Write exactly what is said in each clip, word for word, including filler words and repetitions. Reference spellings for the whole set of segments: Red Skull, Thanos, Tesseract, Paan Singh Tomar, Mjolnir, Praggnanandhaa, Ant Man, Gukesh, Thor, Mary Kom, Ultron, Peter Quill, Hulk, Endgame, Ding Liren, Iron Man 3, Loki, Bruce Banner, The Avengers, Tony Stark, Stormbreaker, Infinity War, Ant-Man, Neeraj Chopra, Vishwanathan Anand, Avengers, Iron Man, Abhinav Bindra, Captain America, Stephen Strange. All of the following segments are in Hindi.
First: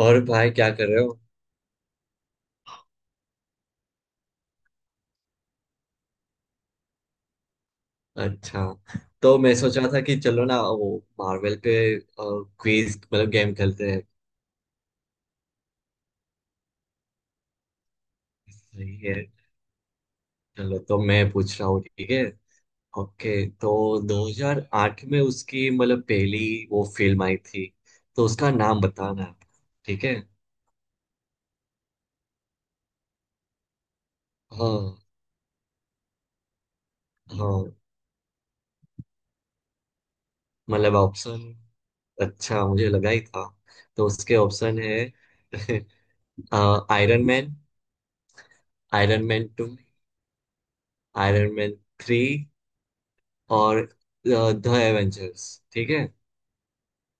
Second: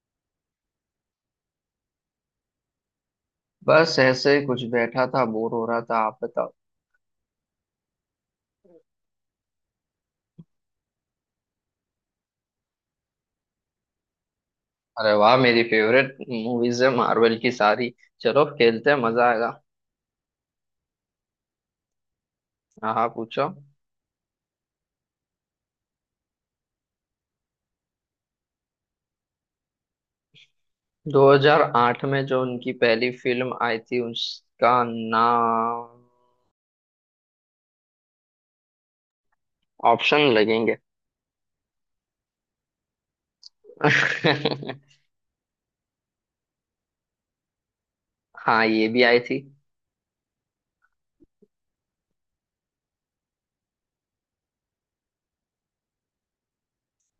और भाई क्या कर रहे हो? बस ऐसे ही कुछ बैठा था, बोर हो रहा था। आप बताओ। अच्छा। तो मैं सोच रहा था कि चलो ना, वो मार्वल पे क्विज मतलब गेम खेलते हैं। अरे वाह, मेरी फेवरेट मूवीज है मार्वल की सारी। चलो खेलते हैं, सही है। मजा आएगा। चलो, तो मैं पूछ रहा हूँ, ठीक है? हाँ हाँ, ओके। पूछो। तो दो हज़ार आठ में उसकी मतलब पहली वो फिल्म आई थी, तो उसका नाम बताना है। ठीक है। दो हज़ार आठ में जो उनकी पहली फिल्म आई थी उसका हाँ, नाम? हाँ। ऑप्शन लगेंगे। मतलब ऑप्शन? अच्छा, मुझे लगा ही था। तो उसके ऑप्शन है आयरन मैन, हाँ, ये भी आई आयरन थी। Man two, Iron Man three, और द एवेंजर्स। ठीक है।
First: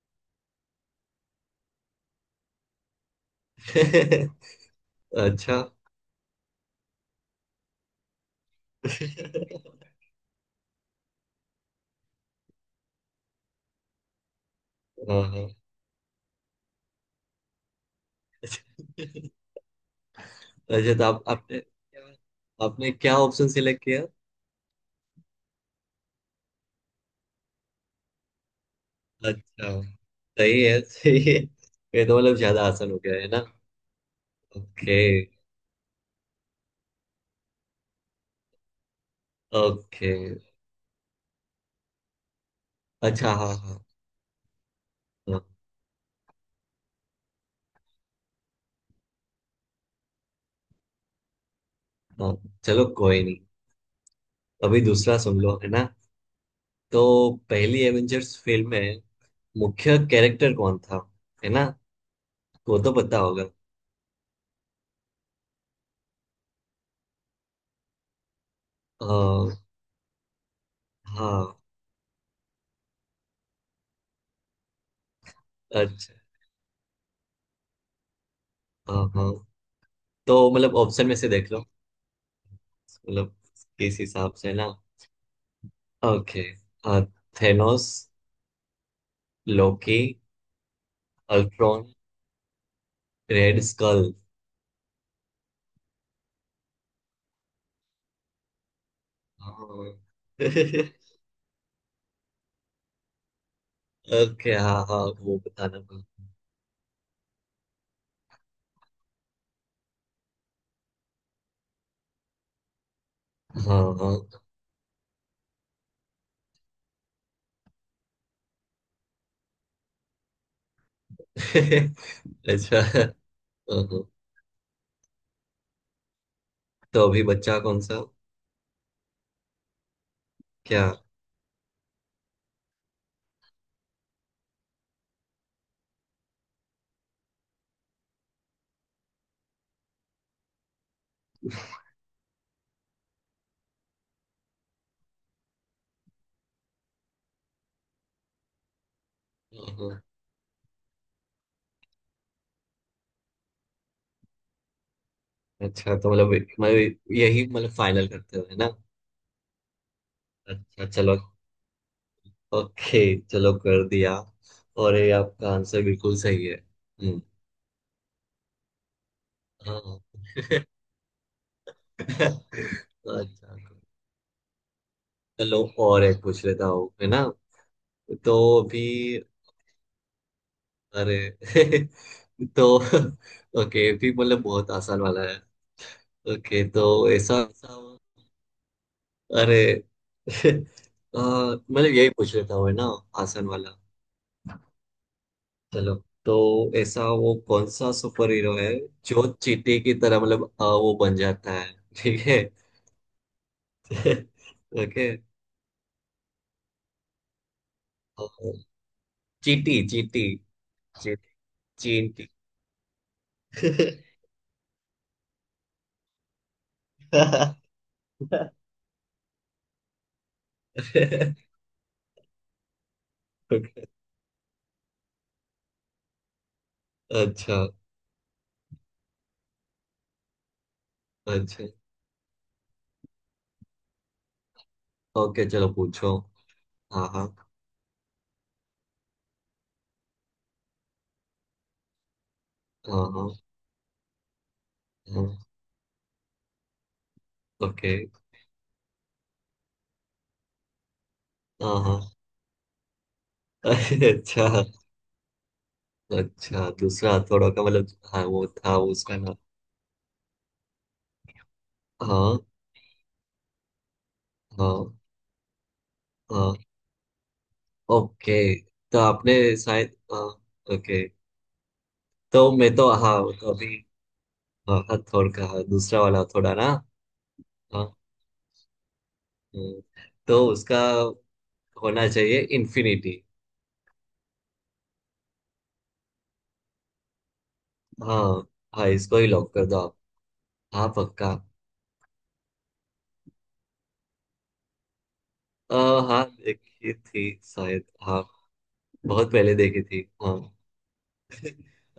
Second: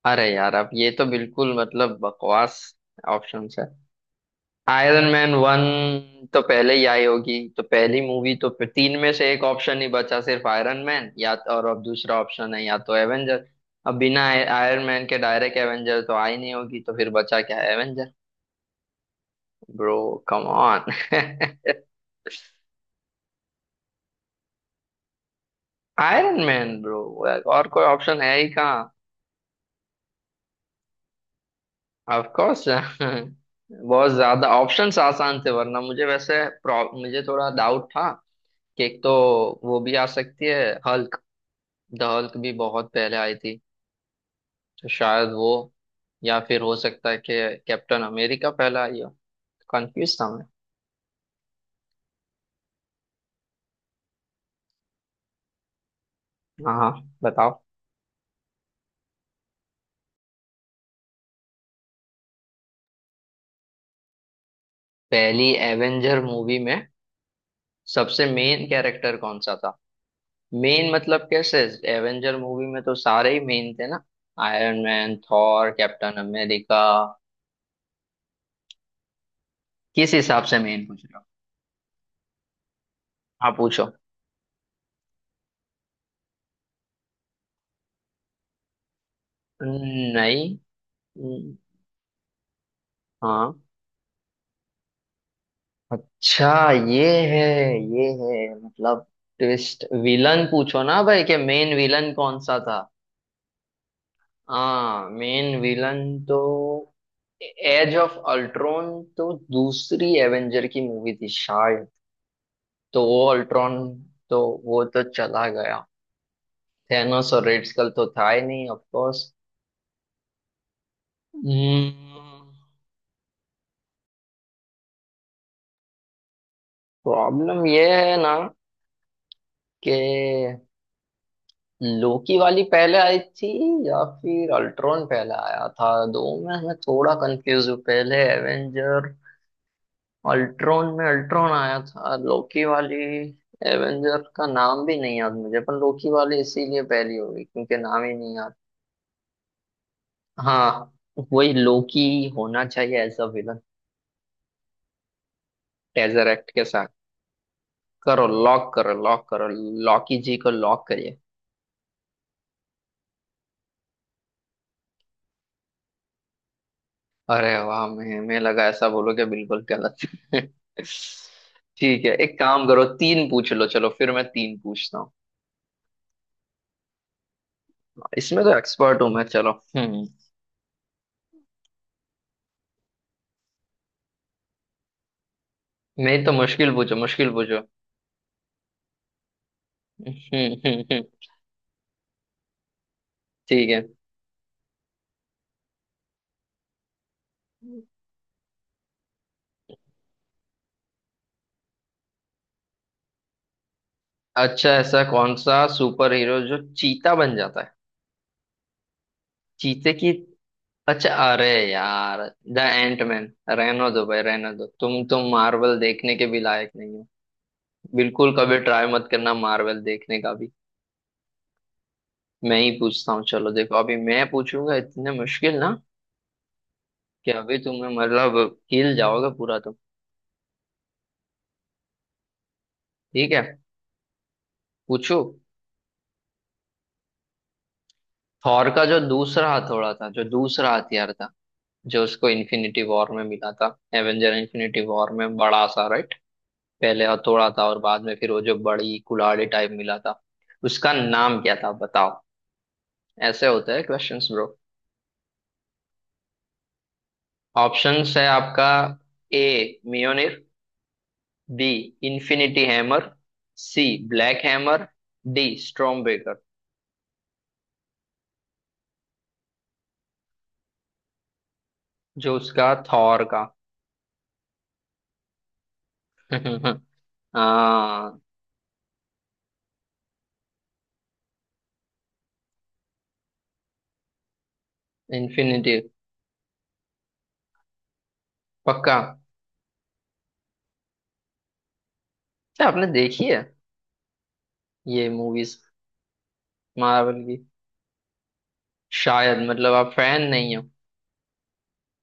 अरे यार, अब ये तो बिल्कुल मतलब बकवास ऑप्शन। आयरन मैन अच्छा। वन तो पहले ही आई होगी, तो पहली मूवी तो फिर तीन में से एक ऑप्शन ही बचा, सिर्फ आयरन मैन या तो, और अब दूसरा ऑप्शन है या तो एवेंजर। अब बिना आयरन मैन के हाँ, हाँ। डायरेक्ट एवेंजर तो आई नहीं होगी, तो फिर बचा क्या? एवेंजर। Bro, come on. अच्छा, तो आप आपने आपने क्या ऑप्शन सिलेक्ट किया? आयरन मैन ब्रो, और कोई ऑप्शन है ही कहाँ। अच्छा, सही है, सही है। ये तो ऑफ मतलब कोर्स ज्यादा आसान हो गया है ना। बहुत ज्यादा ऑप्शंस ओके। आसान थे, वरना मुझे वैसे प्रॉ- मुझे थोड़ा डाउट था कि एक तो वो भी आ ओके। सकती है, हल्क। द हल्क भी बहुत पहले आई अच्छा, हाँ थी, हाँ, तो शायद हाँ वो, या फिर हो सकता है कि कैप्टन अमेरिका पहला आई हो। कंफ्यूज था मैं। हाँ। चलो, कोई नहीं। अभी दूसरा सुन लो, है ना? हाँ हाँ, तो बताओ। पहली एवेंजर्स फिल्म में मुख्य कैरेक्टर कौन था, है ना? वो तो पता होगा। पहली एवेंजर मूवी में सबसे मेन अ, कैरेक्टर कौन सा था? मेन मतलब हाँ। कैसे? एवेंजर मूवी में तो सारे ही मेन थे ना, आयरन मैन, थॉर, अच्छा, कैप्टन अमेरिका। हाँ हाँ। किस तो हिसाब से मतलब मेन पूछ ऑप्शन में रहे से देख लो। मतलब हो? आप पूछो। किस हिसाब से ना। ओके। थेनोस, लोकी, नहीं। हम्म, अल्ट्रॉन, हाँ। Red Skull. अच्छा, ये है, ये है मतलब ट्विस्ट हाँ। विलन। पूछो ना भाई कि मेन विलन कौन सा था। ओके, हाँ हाँ, हाँ, वो मेन बताना विलन था। तो एज ऑफ अल्ट्रॉन, तो दूसरी एवेंजर की मूवी थी शायद। तो वो अल्ट्रॉन, हाँ, तो हाँ। वो तो चला गया। थेनोस और रेड स्कल तो था ही नहीं, ऑफ कोर्स। अच्छा, हाँ, हाँ। तो अभी बच्चा प्रॉब्लम कौन ये सा? है ना कि क्या? लोकी वाली पहले आई थी या फिर अल्ट्रॉन पहले आया था, दो में मैं थोड़ा कंफ्यूज हूँ। पहले एवेंजर अल्ट्रॉन में अल्ट्रॉन आया था, लोकी वाली एवेंजर का नाम भी नहीं याद मुझे। पर लोकी वाली इसीलिए पहली होगी क्योंकि नाम ही नहीं याद। हाँ, हाँ। हाँ, वही लोकी होना चाहिए एज अ विलन, अच्छा, तो मतलब टेजरेक्ट के साथ। मतलब यही मतलब फाइनल करो, करते हुए लॉक ना। करो, लॉक करो। लॉकी जी को लॉक अच्छा, करिए। चलो। ओके, चलो, कर दिया। और ये आपका आंसर बिल्कुल सही है। हम्म। अरे वाह, मैं मैं लगा ऐसा बोलोगे बिल्कुल हाँ। गलत है। ठीक है, एक काम करो, तीन पूछ अच्छा, लो, चलो फिर मैं तीन पूछता हूँ। चलो और एक पूछ लेता हूँ, है ना? तो इसमें तो अभी, एक्सपर्ट हूँ मैं, चलो। हम्म। अरे तो ओके, भी मतलब बहुत आसान वाला है। नहीं तो ओके, मुश्किल तो पूछो, मुश्किल ऐसा, पूछो। अरे हम्म, हम्म, हम्म, आ, मतलब यही पूछ लेता हूँ, है ना? आसान ठीक है। वाला। चलो। तो ऐसा वो कौन सा सुपर हीरो है जो चींटी की तरह, मतलब आ, वो बन जाता है? ठीक है। अच्छा, ऐसा ओके। कौन सा सुपर हीरो जो चीता बन जाता है? और चींटी, चीते की? चींटी, अच्छा, अरे यार, चींटी। The Ant Man. रहने दो Okay। भाई, रहने दो। तुम तुम मार्वल देखने के भी लायक नहीं हो। बिल्कुल कभी ट्राई मत करना मार्वल देखने का। मैं ही पूछता हूँ, चलो देखो, अभी मैं पूछूंगा इतने मुश्किल ना कि अभी अच्छा। तुम्हें मतलब हिल जाओगे पूरा तुम। अच्छा। ठीक है, पूछो। ओके, चलो, पूछो। हाँ हाँ, थॉर का जो दूसरा हथौड़ा था, जो दूसरा हथियार था, जो उसको इन्फिनिटी हाँ वॉर में हाँ, मिला था, एवेंजर इन्फिनिटी वॉर हाँ। में, बड़ा सा, राइट? पहले हथौड़ा था और ओके। बाद में फिर वो जो बड़ी कुल्हाड़ी टाइप मिला था, उसका नाम क्या था हाँ, हाँ। बताओ। ऐसे होता है अरे, क्वेश्चंस ब्रो। अच्छा। अच्छा, दूसरा हथौड़ा का मतलब? ऑप्शंस है हाँ, वो आपका। था उसका नाम। ए, मियोनिर। बी, हाँ, infinity hammer. C, black hammer. हाँ, डी, स्ट्रॉमबेकर। हाँ। ओके, तो आपने, शायद हाँ। ओके, जो तो उसका मैं तो हाँ, थॉर का तो अभी, हाँ, हथौड़ का हाँ, दूसरा वाला हथौड़ा ना। हाँ। हाँ, हम्म। तो उसका होना चाहिए इन्फिनिटी। इन्फिनिटी। हाँ, हाँ, पक्का। इसको ही लॉक कर दो। हाँ, पक्का। क्या आपने देखी है ये मूवीज आ, हाँ, देखी मार्वल थी की? शायद, हाँ। बहुत शायद पहले मतलब देखी आप थी, फैन हाँ। नहीं हो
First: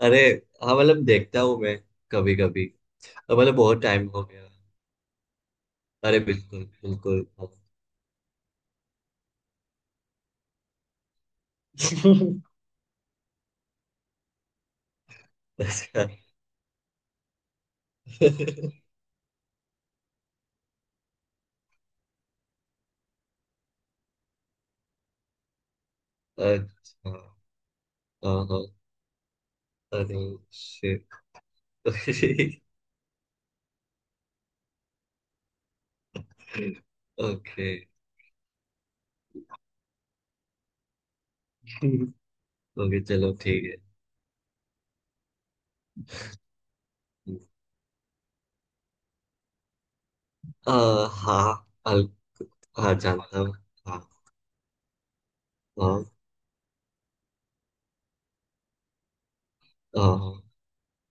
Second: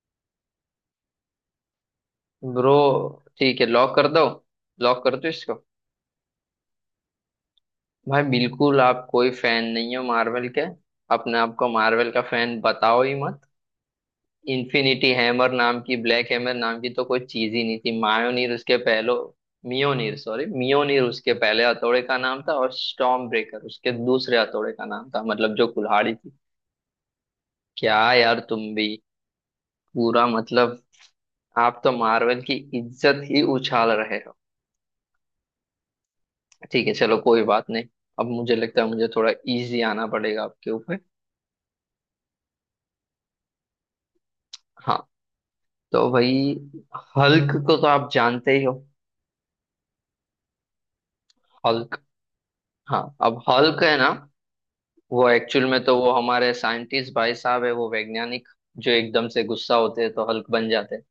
अरे, हाँ, मतलब देखता हूँ मैं कभी कभी। ब्रो। मतलब ठीक है, बहुत लॉक कर टाइम हो दो, गया। लॉक कर दो इसको। अरे, बिल्कुल बिल्कुल, हाँ। भाई बिल्कुल आप कोई फैन नहीं हो मार्वल के। अपने आप को मार्वल का फैन बताओ ही मत। इन्फिनिटी हैमर नाम की, अच्छा, ब्लैक हैमर नाम की तो कोई चीज ही नहीं थी। मायोनीर उसके पहलो, मियोनीर, सॉरी, मियोनीर उसके पहले हथौड़े का नाम था, और स्टॉर्म ब्रेकर उसके दूसरे हथौड़े का नाम था, मतलब जो कुल्हाड़ी थी। अच्छा, क्या हाँ यार, तुम हाँ। भी अरे पूरा मतलब शिट। आप तो मार्वल की इज्जत ही उछाल रहे हो। ठीक है, चलो कोई ओके। बात नहीं। अब मुझे लगता है मुझे थोड़ा इजी आना पड़ेगा आपके ऊपर। ओके, चलो, ठीक है। हाँ, तो भाई हल्क को तो आप जानते ही हो, आ, हाँ, हल्क। अल- हाँ, हाँ, अब जानता हूँ। हल्क है हाँ ना, वो एक्चुअल में तो हाँ, वो हमारे साइंटिस्ट भाई साहब है, वो वैज्ञानिक जो एकदम से गुस्सा होते हैं तो हाँ हल्क बन जाते हैं।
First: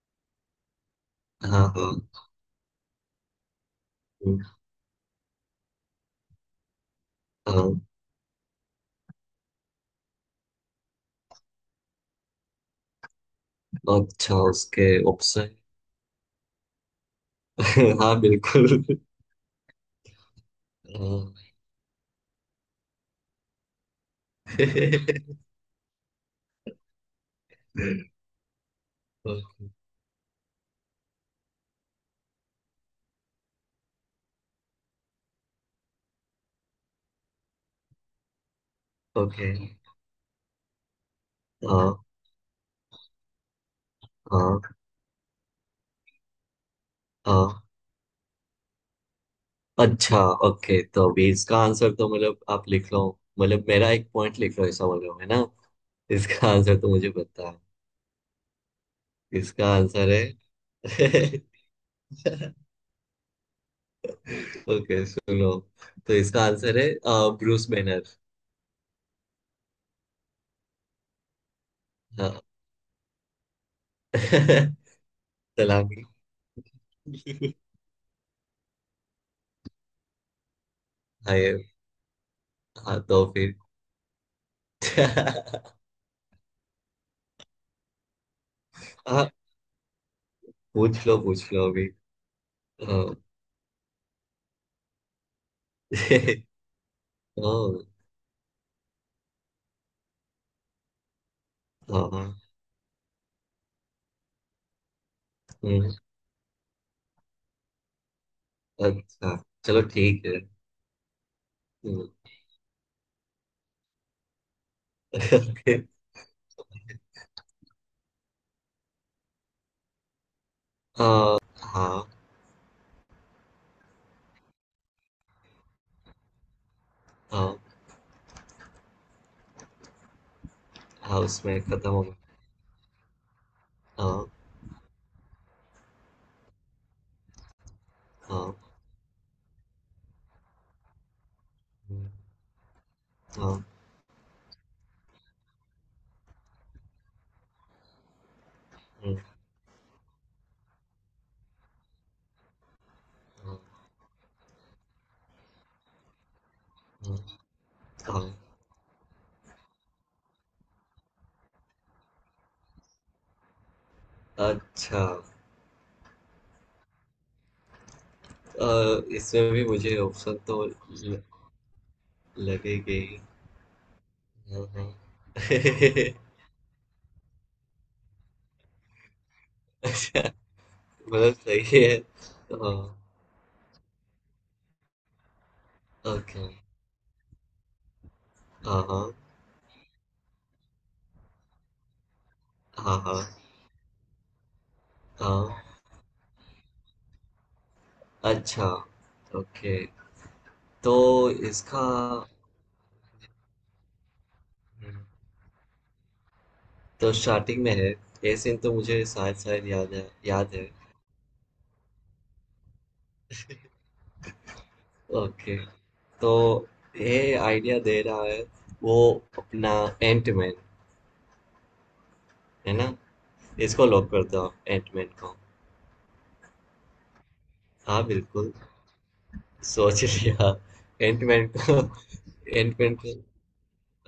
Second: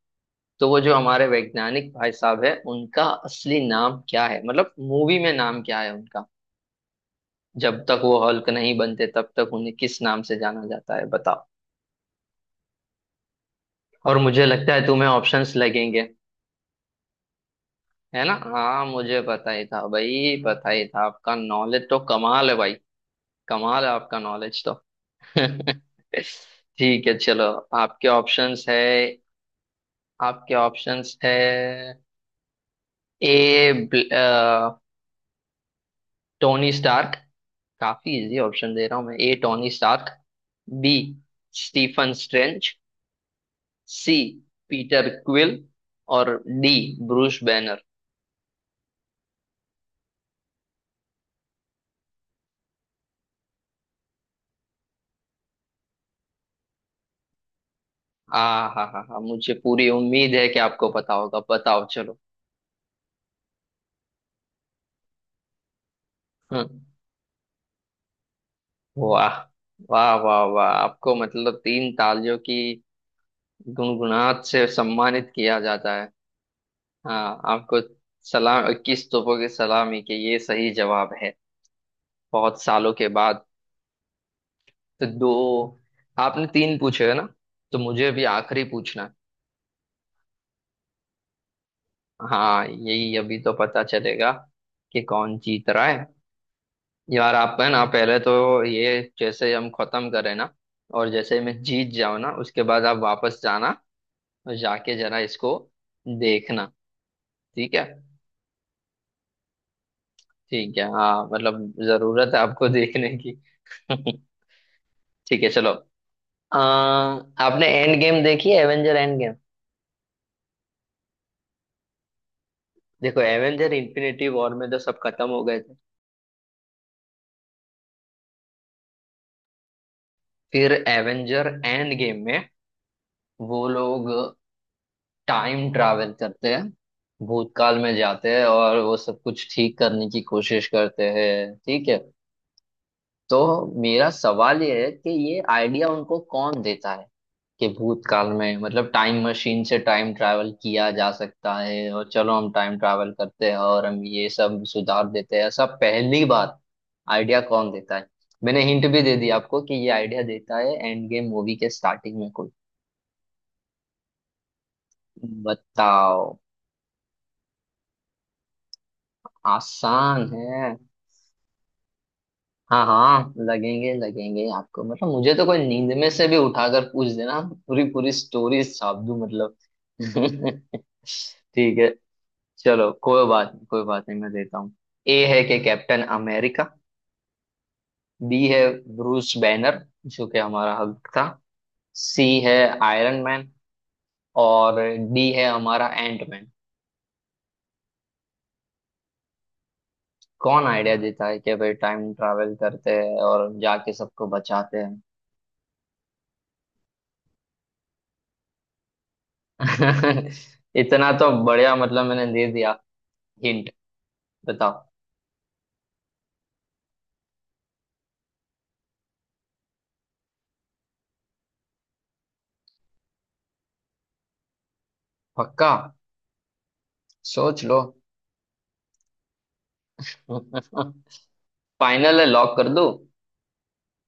तो वो जो हमारे हाँ, हाँ, वैज्ञानिक भाई हाँ, साहब है, उनका असली नाम क्या है, मतलब मूवी में नाम क्या है उनका, हाँ। जब तक वो हल्क नहीं बनते तब तक उन्हें किस नाम से जाना जाता है, बताओ। और अच्छा, मुझे लगता है उसके तुम्हें ऑप्शन। ऑप्शंस लगेंगे, हाँ, है ना? हाँ, बिल्कुल। मुझे पता ही था भाई, पता ही था, आपका नॉलेज तो कमाल है भाई। कमाल है आपका नॉलेज तो। ठीक है, चलो, आपके ऑप्शंस है, आपके ऑप्शंस है। A, Tony Stark. काफी इजी ऑप्शन दे रहा हूं मैं। A, okay, Tony Stark. B, हाँ स्टीफन स्ट्रेंज। सी, हाँ, पीटर क्विल। और डी, ब्रूस हाँ। बैनर। अच्छा। ओके, तो अभी इसका आंसर तो मतलब आप लिख लो। मतलब मेरा एक पॉइंट लिख लो ऐसा बोल रहे हो, है ना? इसका आंसर तो मुझे पता है। आ, हा हा हा, मुझे इसका पूरी आंसर उम्मीद है कि आपको पता है होगा, बताओ चलो। ओके, सुनो, तो इसका आंसर हम्म। है ब्रूस बैनर। वाह, वाह वाह वाह आपको मतलब तीन तालियों हाँ। की गुनगुनाहट से सम्मानित किया जाता है। सलामी। हाँ, आपको सलाम, इक्कीस तोपों की सलामी के, ये सही जवाब है हाँ, ये- बहुत सालों हाँ, के तो बाद। फिर तो दो, आपने तीन पूछे है ना, तो मुझे अभी आखिरी पूछना है। हाँ, पूछ लो, पूछ लो अभी। हाँ, हाँ। यही अभी तो पता चलेगा कि कौन जीत रहा है। यार ओ। आप है ना, पहले तो ये जैसे हम खत्म करें ना, और जैसे मैं जीत जाऊँ हाँ। ना, उसके बाद आप वापस जाना और जाके जरा इसको हम्म। देखना, ठीक है। अच्छा, चलो, ठीक है। ठीक है हाँ, मतलब हम्म। जरूरत है आपको देखने की। ठीक है, चलो। ओके। अ, आपने एंड गेम देखी है, एवेंजर एंड गेम। हाँ। हाँ। देखो, एवेंजर इन्फिनिटी वॉर में तो सब खत्म हो गए थे। हाँ, फिर हाँ, एवेंजर उसमें खत्म एंड हो गया। गेम में वो लोग हाँ। टाइम ट्रैवल करते हैं, भूतकाल में जाते हैं हाँ। और वो सब कुछ ठीक करने की कोशिश करते हैं, ठीक है। हम्म। तो हाँ। मेरा सवाल ये है कि ये आइडिया उनको कौन देता है कि भूतकाल में मतलब हम्म। टाइम मशीन से टाइम ट्रैवल किया जा सकता है, और चलो हम टाइम ट्रैवल करते हैं हाँ। और हम ये सब सुधार देते हैं, ऐसा पहली बार हम्म। आइडिया कौन देता है? हाँ। मैंने हिंट भी दे दी आपको कि ये आइडिया देता है एंड गेम मूवी के स्टार्टिंग में कोई, अच्छा। बताओ। अ, इसमें भी मुझे आसान ऑप्शन तो है। ल- हाँ लगेंगे ही। हाँ, लगेंगे लगेंगे हाँ, आपको, हाँ। मतलब मुझे तो कोई नींद में से भी उठाकर पूछ देना, पूरी पूरी स्टोरी छाप दूं मतलब। मतलब ठीक सही है। है, हाँ। चलो कोई बात नहीं, कोई बात नहीं, मैं देता हूँ। ए है कि कैप्टन ओके। अमेरिका। बी है हाँ हाँ, ब्रूस बैनर, जो कि हमारा हल्क था। सी है हाँ आयरन हाँ, मैन। और डी है हाँ। हमारा एंट मैन। अच्छा। ओके, कौन आइडिया तो देता है कि भाई इसका टाइम ट्रैवल करते हैं और जाके सबको बचाते हुँ। हैं? तो स्टार्टिंग में है, ये सीन तो मुझे शायद-शायद याद है, याद है। इतना तो बढ़िया मतलब मैंने दे दिया हिंट, बताओ। ओके, तो ये आइडिया दे रहा है वो, अपना एंटमैन, है ना? इसको लॉक कर दो, आप एंटमैन को। पक्का? सोच लो। हाँ, बिल्कुल, सोच लिया। एंटमैन को, फाइनल है, लॉक कर दूं? एंटमैन को,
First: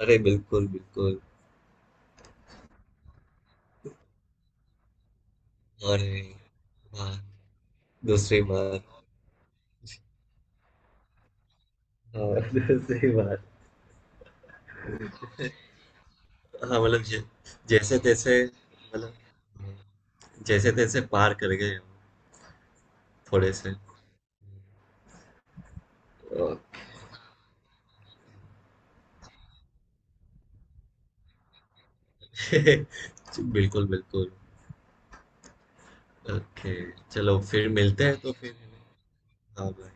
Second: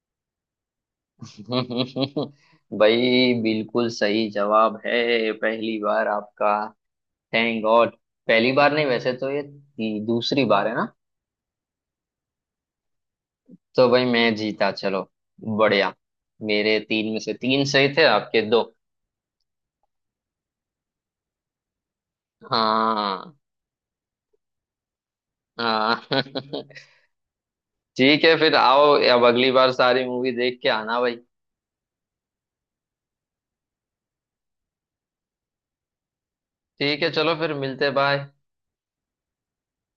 अरे! बिल्कुल, बिल्कुल। भाई बिल्कुल सही जवाब है, पहली बार अरे! आपका। हाँ, थैंक गॉड। दूसरी पहली बार बार। नहीं वैसे, तो ये ती- दूसरी बार है ना। हाँ, दूसरी बार। तो भाई मैं जीता, चलो, बढ़िया। मेरे हाँ, मतलब तीन में ज से तीन सही थे, आपके जैसे-तैसे दो। मतलब, हाँ, जैसे-तैसे पार कर गए हम हाँ थोड़े से। हाँ। ओके। ठीक है, फिर आओ, अब अगली बार सारी मूवी देख के आना भाई। बिल्कुल बिल्कुल। ओके, ठीक है, चलो चलो फिर फिर मिलते, मिलते हैं, बाय। तो फिर। हाँ, भाई।